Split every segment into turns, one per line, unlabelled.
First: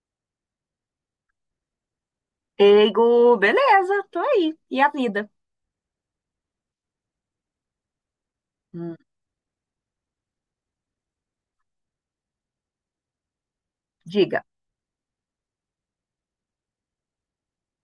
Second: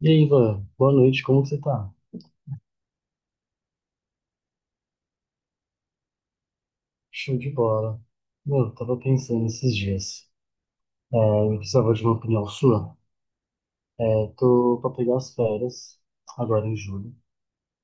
E aí, Ivan, boa noite, como que você tá?
Eigo, beleza, tô aí. E a vida?
Show de bola. Meu, eu
Hum,
tava pensando esses dias, é, eu precisava de uma opinião sua. É,
diga,
tô pra pegar as férias, agora em julho,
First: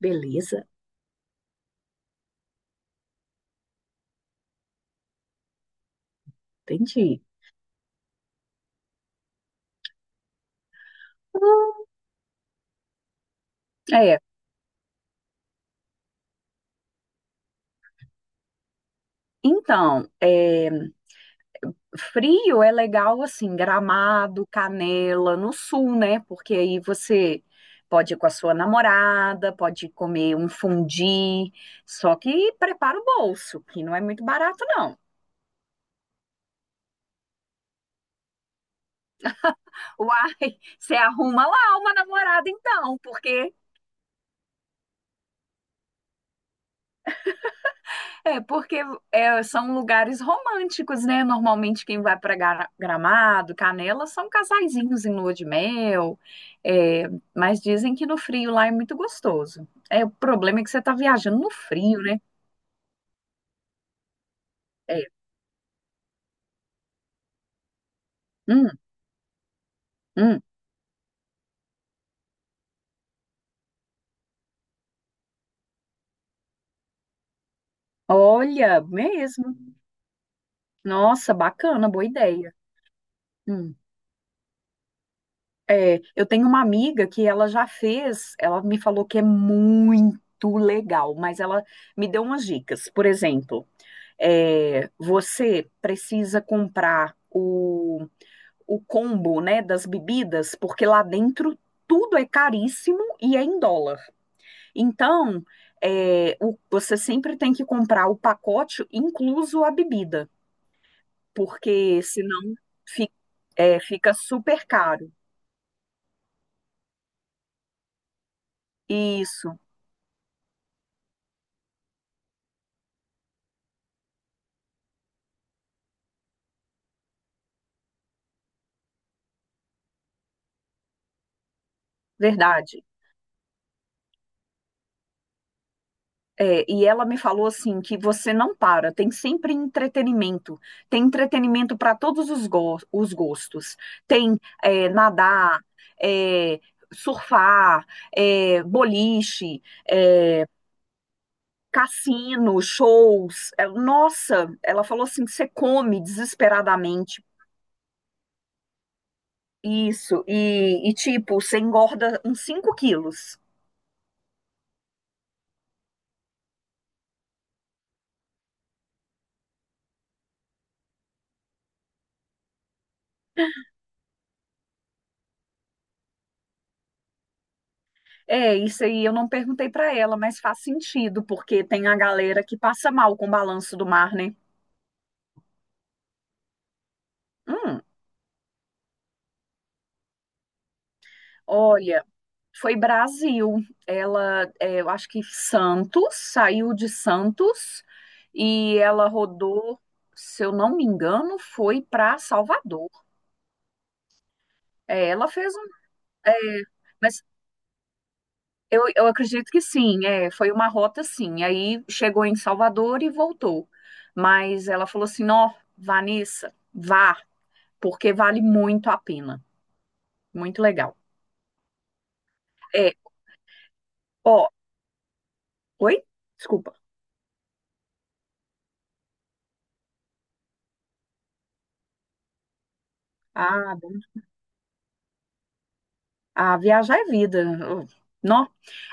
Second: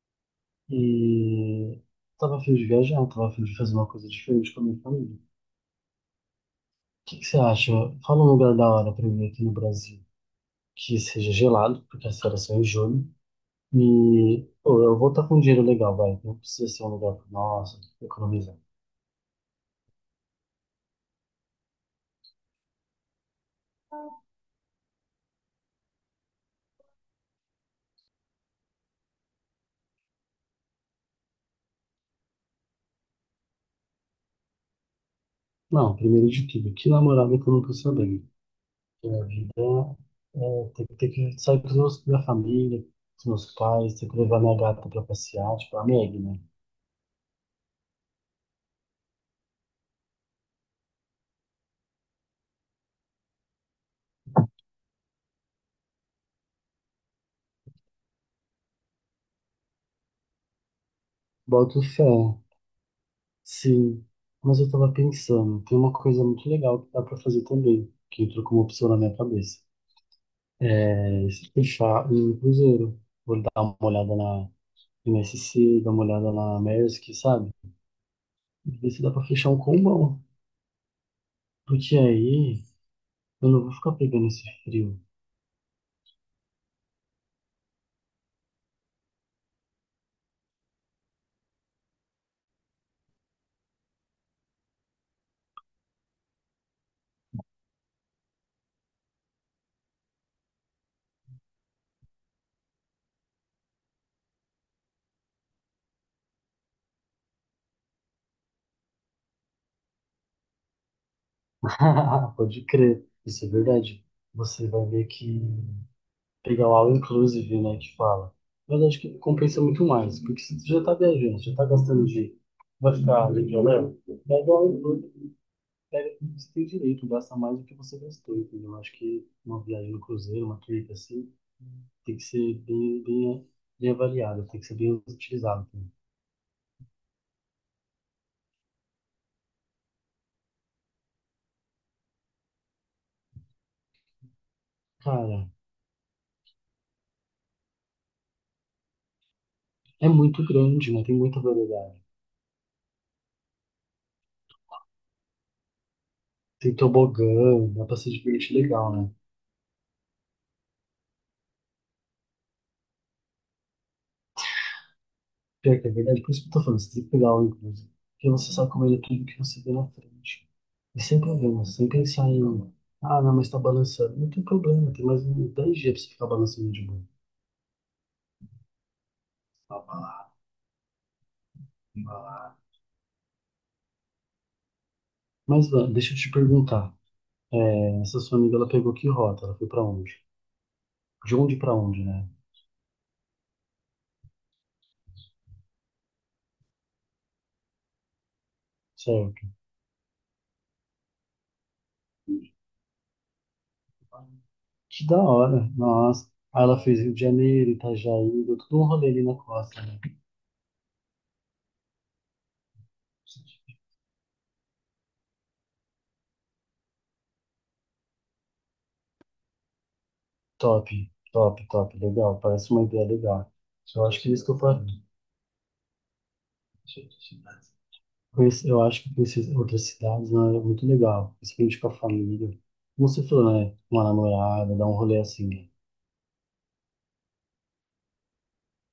beleza,
e tava a fim de viajar, tava a fim de fazer uma coisa diferente com a minha família. O que
entendi.
que você acha? Fala um lugar da hora pra mim aqui no Brasil, que seja gelado,
Hum.
porque as férias são em julho,
É,
e pô, eu vou estar com um dinheiro legal, vai, não precisa ser um lugar, nossa, economizar.
então, é, frio é legal assim, Gramado, Canela, no sul, né? Porque aí você pode ir com a sua namorada, pode comer um fundi, só que prepara o bolso, que não é muito barato, não.
Não, primeiro de tudo, que namorada que eu não tô sabendo. Que a vida
Uai,
é ter,
você
ter que
arruma
sair com
lá uma
minha
namorada
família, com
então,
os
porque
meus pais, ter que levar minha gata pra passear, tipo, a Meg, né?
É, porque é, são lugares românticos, né? Normalmente quem vai para Gramado, Canela, são casaizinhos em lua de mel, é, mas dizem que no frio lá é muito gostoso. É, o problema é que você está viajando no
Boto
frio,
fé,
né?
sim. Mas eu tava
É.
pensando, tem uma coisa muito legal que dá pra fazer também, que entrou como
Hum,
opção na minha cabeça.
hum.
É se fechar um cruzeiro. Vou dar uma olhada na MSC, dar uma olhada na Maersk, sabe? E
Olha,
ver se dá pra fechar
mesmo.
um combão.
Nossa, bacana,
Porque
boa ideia.
aí eu não vou
Hum.
ficar pegando esse frio.
É, eu tenho uma amiga que ela já fez, ela me falou que é muito legal, mas ela me deu umas dicas. Por exemplo, você precisa comprar o combo, né, das bebidas, porque lá dentro tudo é caríssimo e é em dólar. Então, você sempre tem que comprar o pacote, incluso a bebida, porque senão
Pode crer,
fi-
isso é verdade.
fica super
Você vai ver
caro.
que pegar o all inclusive, né, que fala. Mas acho que
Isso,
compensa muito mais, porque se tu já tá viajando, já tá gastando dinheiro, vai ficar legal mesmo, pega o all inclusive, pega tudo que você tem direito, gasta mais do que você gastou, entendeu? Acho que uma viagem no cruzeiro, uma trip assim, tem que ser
verdade.
bem, bem, né, bem avaliada, tem que ser bem utilizada também.
É, e ela me falou assim que você não para, tem sempre entretenimento, tem entretenimento para todos os, os gostos, tem
Cara,
nadar, é, surfar, boliche,
é muito
é,
grande, né? Tem muita variedade.
cassino, shows. É, nossa, ela falou assim que você come
Tem
desesperadamente
tobogã, dá pra se divertir legal, né?
isso e tipo você engorda uns 5 quilos.
Pior que é verdade, por isso que eu tô falando, você tem que pegar algo, inclusive. Porque você sabe comer tudo que você vê na frente. E sem problema, sem pensar em, ah, não, mas tá balançando. Não tem problema, tem mais uns 10 dias pra você ficar balançando de boa.
É, isso aí eu não perguntei
Vá
pra
pra
ela,
lá,
mas faz sentido, porque tem a
vá
galera que
lá.
passa mal com o balanço do mar, né?
Mas Van, deixa eu te perguntar.
Hum,
Essa sua amiga, ela pegou que rota? Ela foi pra onde? De onde pra onde,
olha,
né?
foi Brasil. Ela, é, eu acho que Santos, saiu de Santos e ela
Certo.
rodou, se eu não me engano, foi pra Salvador.
Que
É,
da
ela fez
hora,
um.
nossa.
É,
Aí ela fez Rio de
mas
Janeiro, Itajaí, deu tudo
eu,
um
eu
rolê ali na
acredito que
costa, né?
sim, é, foi uma rota sim. Aí chegou em Salvador e voltou. Mas ela falou assim: ó, Vanessa, vá, porque vale muito a pena. Muito
Top,
legal.
top, top, legal. Parece uma
É,
ideia legal. Eu acho que é isso
ó,
que eu faço.
oi? Desculpa.
Eu acho que conhecer outras cidades, né, é muito legal, principalmente com a família. Como você falou, né?
Ah,
Uma namorada, dar um rolê assim, né?
a viajar é vida. Nó.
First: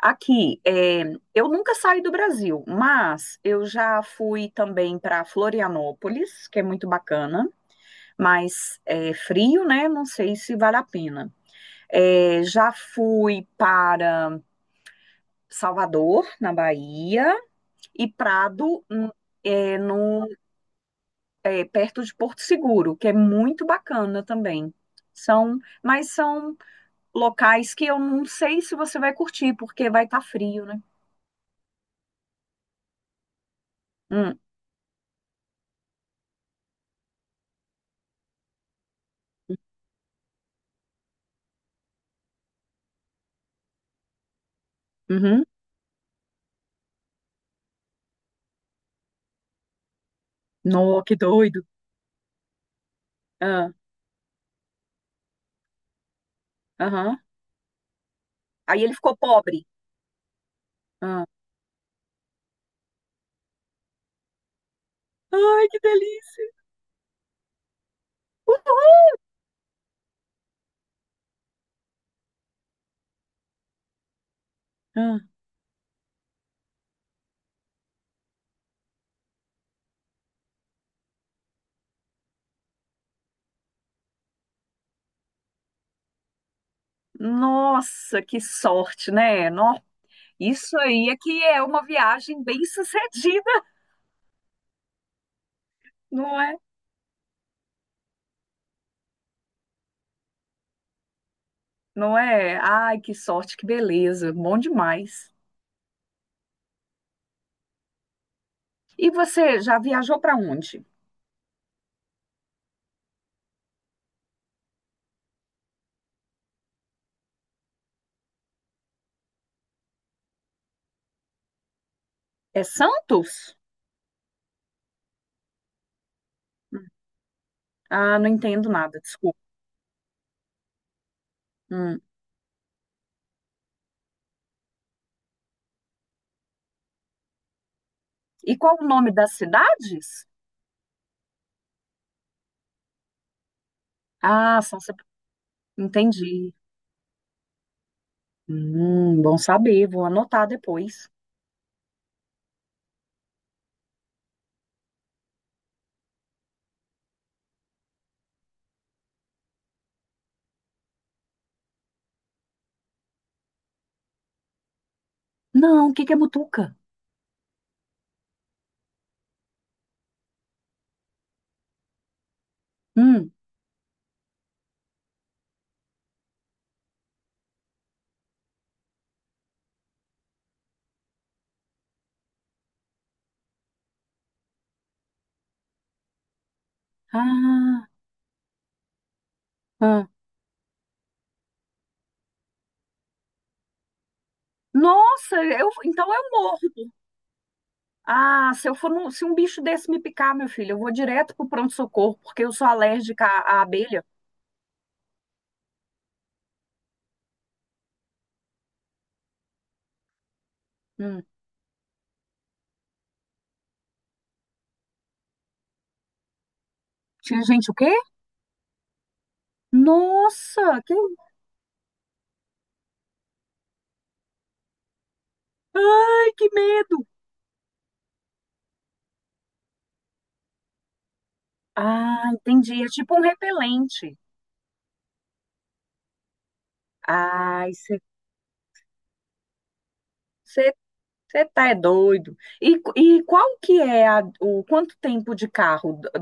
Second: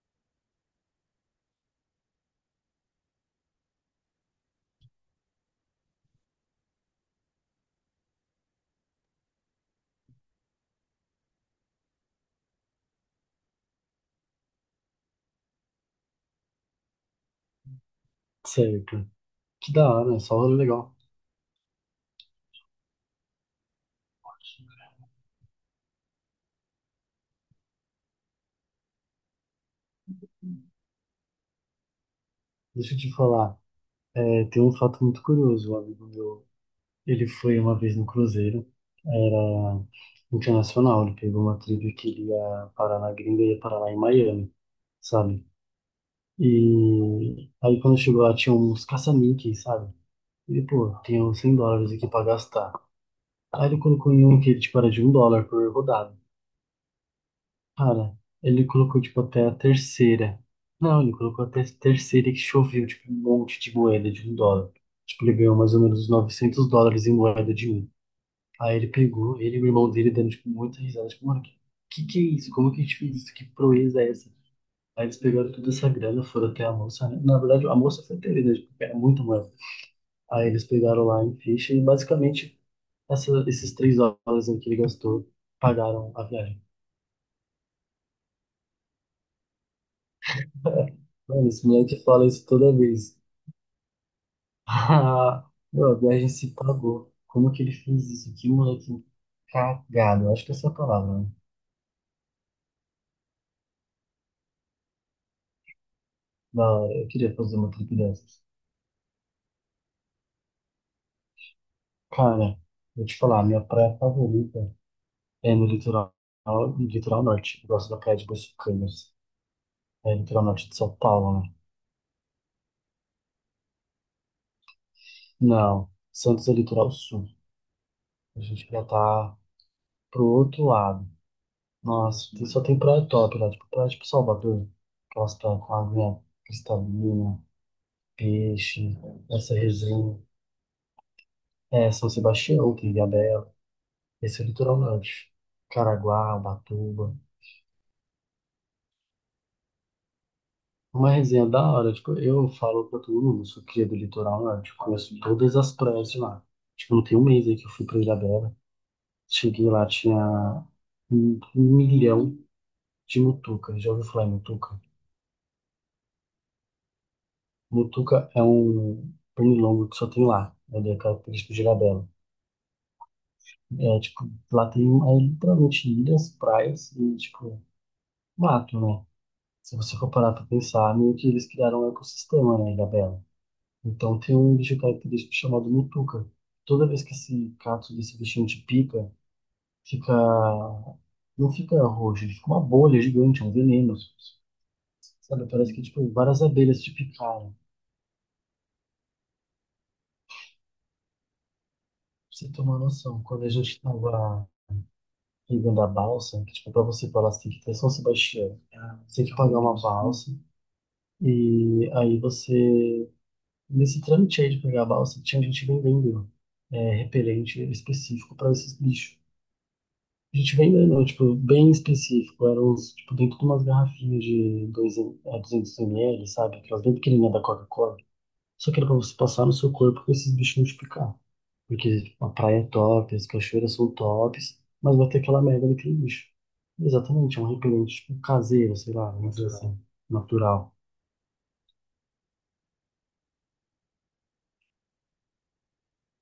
Aqui, é, eu nunca saí do Brasil, mas eu já fui também para Florianópolis, que é muito bacana, mas é frio, né? Não sei se vale a pena. É, já fui para Salvador, na Bahia, e Prado,
Certo? Que
é,
da hora, né?
no
Só rolê legal.
é, perto de Porto Seguro, que é muito bacana também. São, mas são locais que eu não sei se você vai curtir, porque vai estar frio, né?
Deixa eu te falar,
Hum,
tem um fato muito curioso. Um amigo meu, ele foi uma vez no cruzeiro ah, internacional, ele pegou uma trip que ele ia parar na gringa e ia parar lá em Miami,
uhum.
sabe? E aí quando chegou lá tinha uns caça-níqueis, sabe? E pô,
No, que
tenho 100
doido.
dólares aqui pra gastar. Aí
Ah,
ele colocou em um que, tipo, era de $1 por rodada.
aham.
Cara, ele
Aí ele
colocou,
ficou
tipo, até a
pobre.
terceira. Não, ele
Ah.
colocou até a terceira que choveu, tipo, um monte de moeda de $1. Tipo, ele ganhou
Ai,
mais
que
ou menos uns
delícia.
$900 em moeda de um. Aí ele pegou, ele e o irmão dele dando, tipo, muita risada. Tipo, mano, que é isso? Como que a gente fez isso? Que proeza é essa? Aí eles
Ah,
pegaram toda essa grana, foram até a moça, né? Na verdade, a moça foi ter, né? Tipo, era muita moeda. Aí eles pegaram lá em ficha e, basicamente, esses 3 horas aí que ele gastou pagaram a viagem.
nossa, que sorte, né? Isso aí é que
Mano,
é
esse
uma
moleque fala
viagem
isso toda vez.
bem-sucedida,
Ah, meu, a viagem
não
se
é?
pagou. Como que ele fez isso? Que moleque cagado. Eu acho que essa é a palavra, né?
Não é? Ai, que sorte, que beleza, bom demais.
Da hora. Eu queria fazer uma trip dessas.
E você já viajou para onde?
Cara, vou te falar, minha praia favorita é no litoral, no litoral norte. Eu gosto da praia de Boiçucanas. É litoral norte de São Paulo, né?
É Santos?
Não, Santos é
Hum.
litoral sul.
Ah, não
A
entendo
gente já
nada,
tá
desculpa.
pro outro lado.
Hum.
Nossa, só tem praia top lá, tipo, praia tipo Salvador, aquelas praias com água cristalina,
E qual o
peixe,
nome das
essa resenha.
cidades?
São Sebastião, tem Ilhabela, esse é o
Ah,
litoral
são.
norte. Caraguá,
Entendi.
Ubatuba.
Bom saber, vou anotar depois.
Uma resenha da hora, tipo, eu falo pra todo mundo, eu sou cria do litoral norte, conheço todas as praias de lá. Tipo, não tem um mês aí que eu fui pra Ilhabela, cheguei lá, tinha um milhão de mutucas, já ouviu falar em mutuca?
Não, o que que é Mutuca?
Mutuca é um pernilongo que só tem lá, né? Ele é característico de Ilhabela.
Hum.
É, tipo, lá tem literalmente ilhas, praias e, tipo, mato, né? Se você for parar pra pensar, meio que eles criaram um ecossistema, né, Ilhabela. Então tem um bicho característico chamado Mutuca. Toda vez que esse
Ah,
cato desse bichinho te pica,
ah.
fica... Não fica roxo, ele fica uma bolha gigante, é um veneno.
Nossa,
Sabe,
eu,
parece que,
então
tipo,
eu
várias
morro.
abelhas te picaram. Pra
Ah, se eu for se um bicho desse me picar, meu filho, eu vou direto pro pronto-socorro, porque
você
eu
ter
sou
uma noção,
alérgica
quando a
à
gente
abelha.
tava vivendo a balsa, que, tipo, pra você falar assim, que tem São Sebastião, você tem que pagar uma balsa,
Hum.
e aí você, nesse trâmite aí de pegar a balsa, tinha gente vendendo
Tinha
repelente
gente o quê?
específico para esses bichos. A gente
Nossa, que,
vendendo, tipo, bem específico, eram uns, tipo, dentro de umas garrafinhas de 200
ai,
ml,
que
sabe? Aquelas bem
medo.
pequenininhas da Coca-Cola. Só que era pra você passar no seu corpo com esses bichos multiplicar. Porque
Ah,
a praia é
entendi. É
top,
tipo um
as cachoeiras são
repelente.
tops, mas vai ter aquela merda daquele bicho. Exatamente, é um
Ai,
repelente tipo, caseiro, sei lá, vamos dizer assim,
você
natural.
tá é doido. E qual que é o quanto tempo de carro do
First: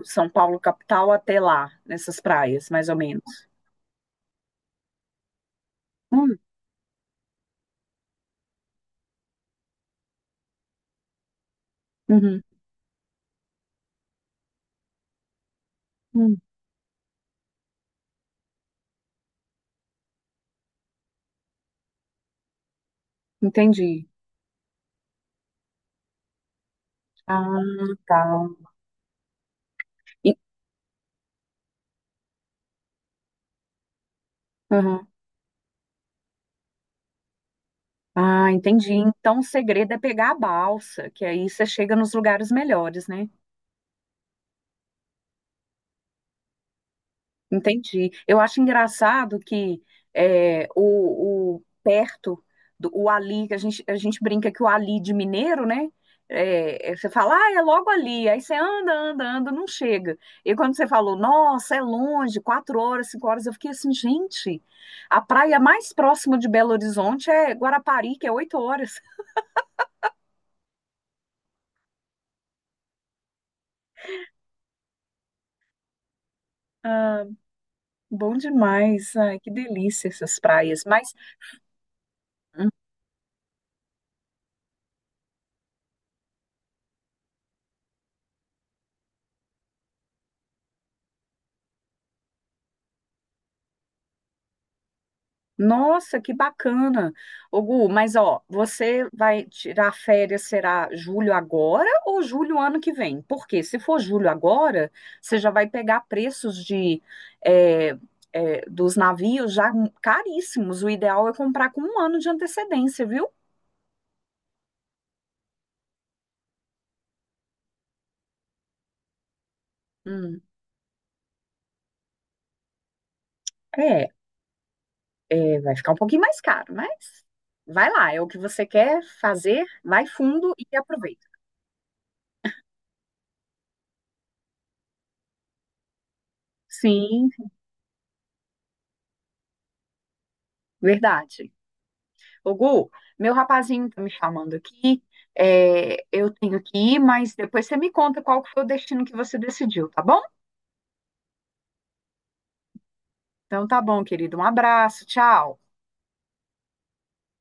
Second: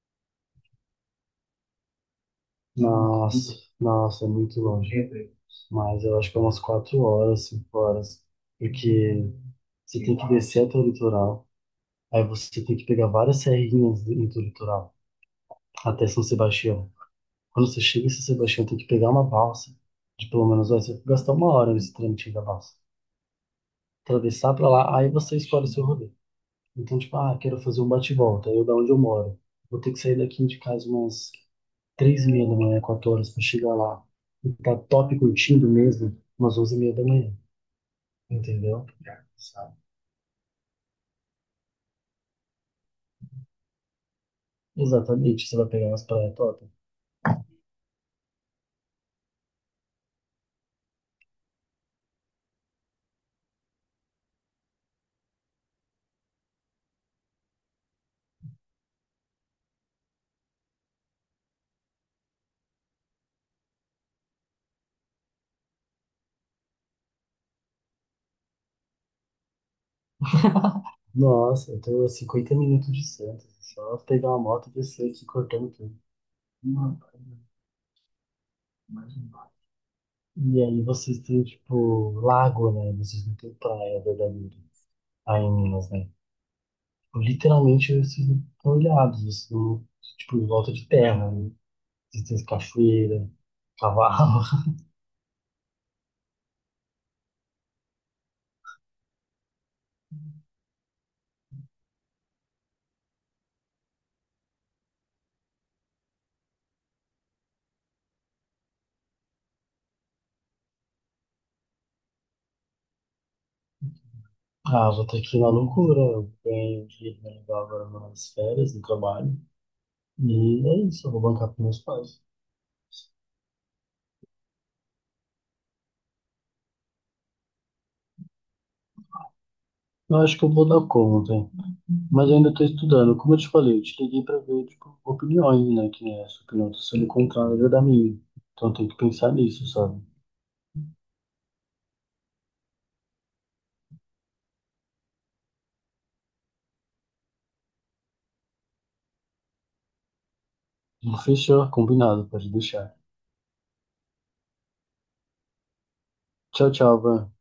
do São Paulo capital até lá, nessas praias, mais ou menos?
Nossa, nossa, é muito longe. Mas eu acho
Hum,
que é umas 4 horas, 5 horas. Porque você tem que descer até o litoral, aí
uhum,
você tem que pegar várias serrinhas dentro do litoral, até São
hum,
Sebastião. Quando você chega em São Sebastião, tem que pegar uma balsa. De pelo menos gastar 1 hora nesse trâmite da balsa.
entendi.
Atravessar pra lá, aí você escolhe o seu rolê. Então, tipo, ah, quero
Ah,
fazer um
tá.
bate-volta. Eu da onde eu moro. Vou ter que sair
E-
daqui de casa umas 3:30 da manhã, 4 horas pra chegar lá. E tá
aham.
top curtindo mesmo, umas 11:30 da manhã.
Ah,
Entendeu?
entendi. Então o segredo é pegar a balsa, que aí você chega nos lugares melhores, né?
Exatamente, você vai pegar umas praias top.
Entendi. Eu acho engraçado que é, o perto do o ali, que a gente brinca que o ali de mineiro, né? Você fala, ah, é logo ali. Aí você anda, anda, anda, não chega. E quando você falou, nossa, é longe, 4 horas, 5 horas, eu fiquei assim, gente, a praia mais próxima de Belo Horizonte é Guarapari, que é 8 horas.
Nossa, eu tô a 50 minutos de Santos. Só pegar uma moto e descer aqui cortando tudo.
Ah, bom demais. Ai, que delícia essas
E aí
praias. Mas
vocês têm, tipo, lago, né? Vocês não têm praia verdadeira aí em Minas, né? Tipo, literalmente vocês não estão ilhados, vocês não, tipo, em volta de terra, né? Vocês têm cachoeira, cavalo.
nossa, que bacana. Ô, Gu, mas ó, você vai tirar férias, será julho agora ou julho ano que vem? Porque se for julho agora, você já vai pegar preços de é, dos navios já caríssimos. O ideal é comprar com um ano de antecedência, viu?
Ah, vou estar aqui na loucura. Eu ganhei um dinheiro legal agora nas férias, no trabalho.
Hum,
E é isso, eu vou bancar com meus pais.
é, vai ficar um pouquinho mais caro, mas vai lá, é o que você quer fazer, vai
Eu acho que eu
fundo
vou
e
dar
aproveita.
conta, mas eu ainda estou estudando. Como eu te falei, eu te liguei para ver, tipo, opiniões, né? Que essa opinião está sendo
Sim,
contrária da minha. Então tem que pensar nisso, sabe?
verdade. Ô, Gu, meu rapazinho tá me chamando aqui. É, eu tenho que ir, mas depois você me conta qual que foi o destino que você decidiu, tá bom?
Fechou, combinado, pode deixar.
Então tá bom, querido. Um abraço, tchau.
Tchau, tchau, Van.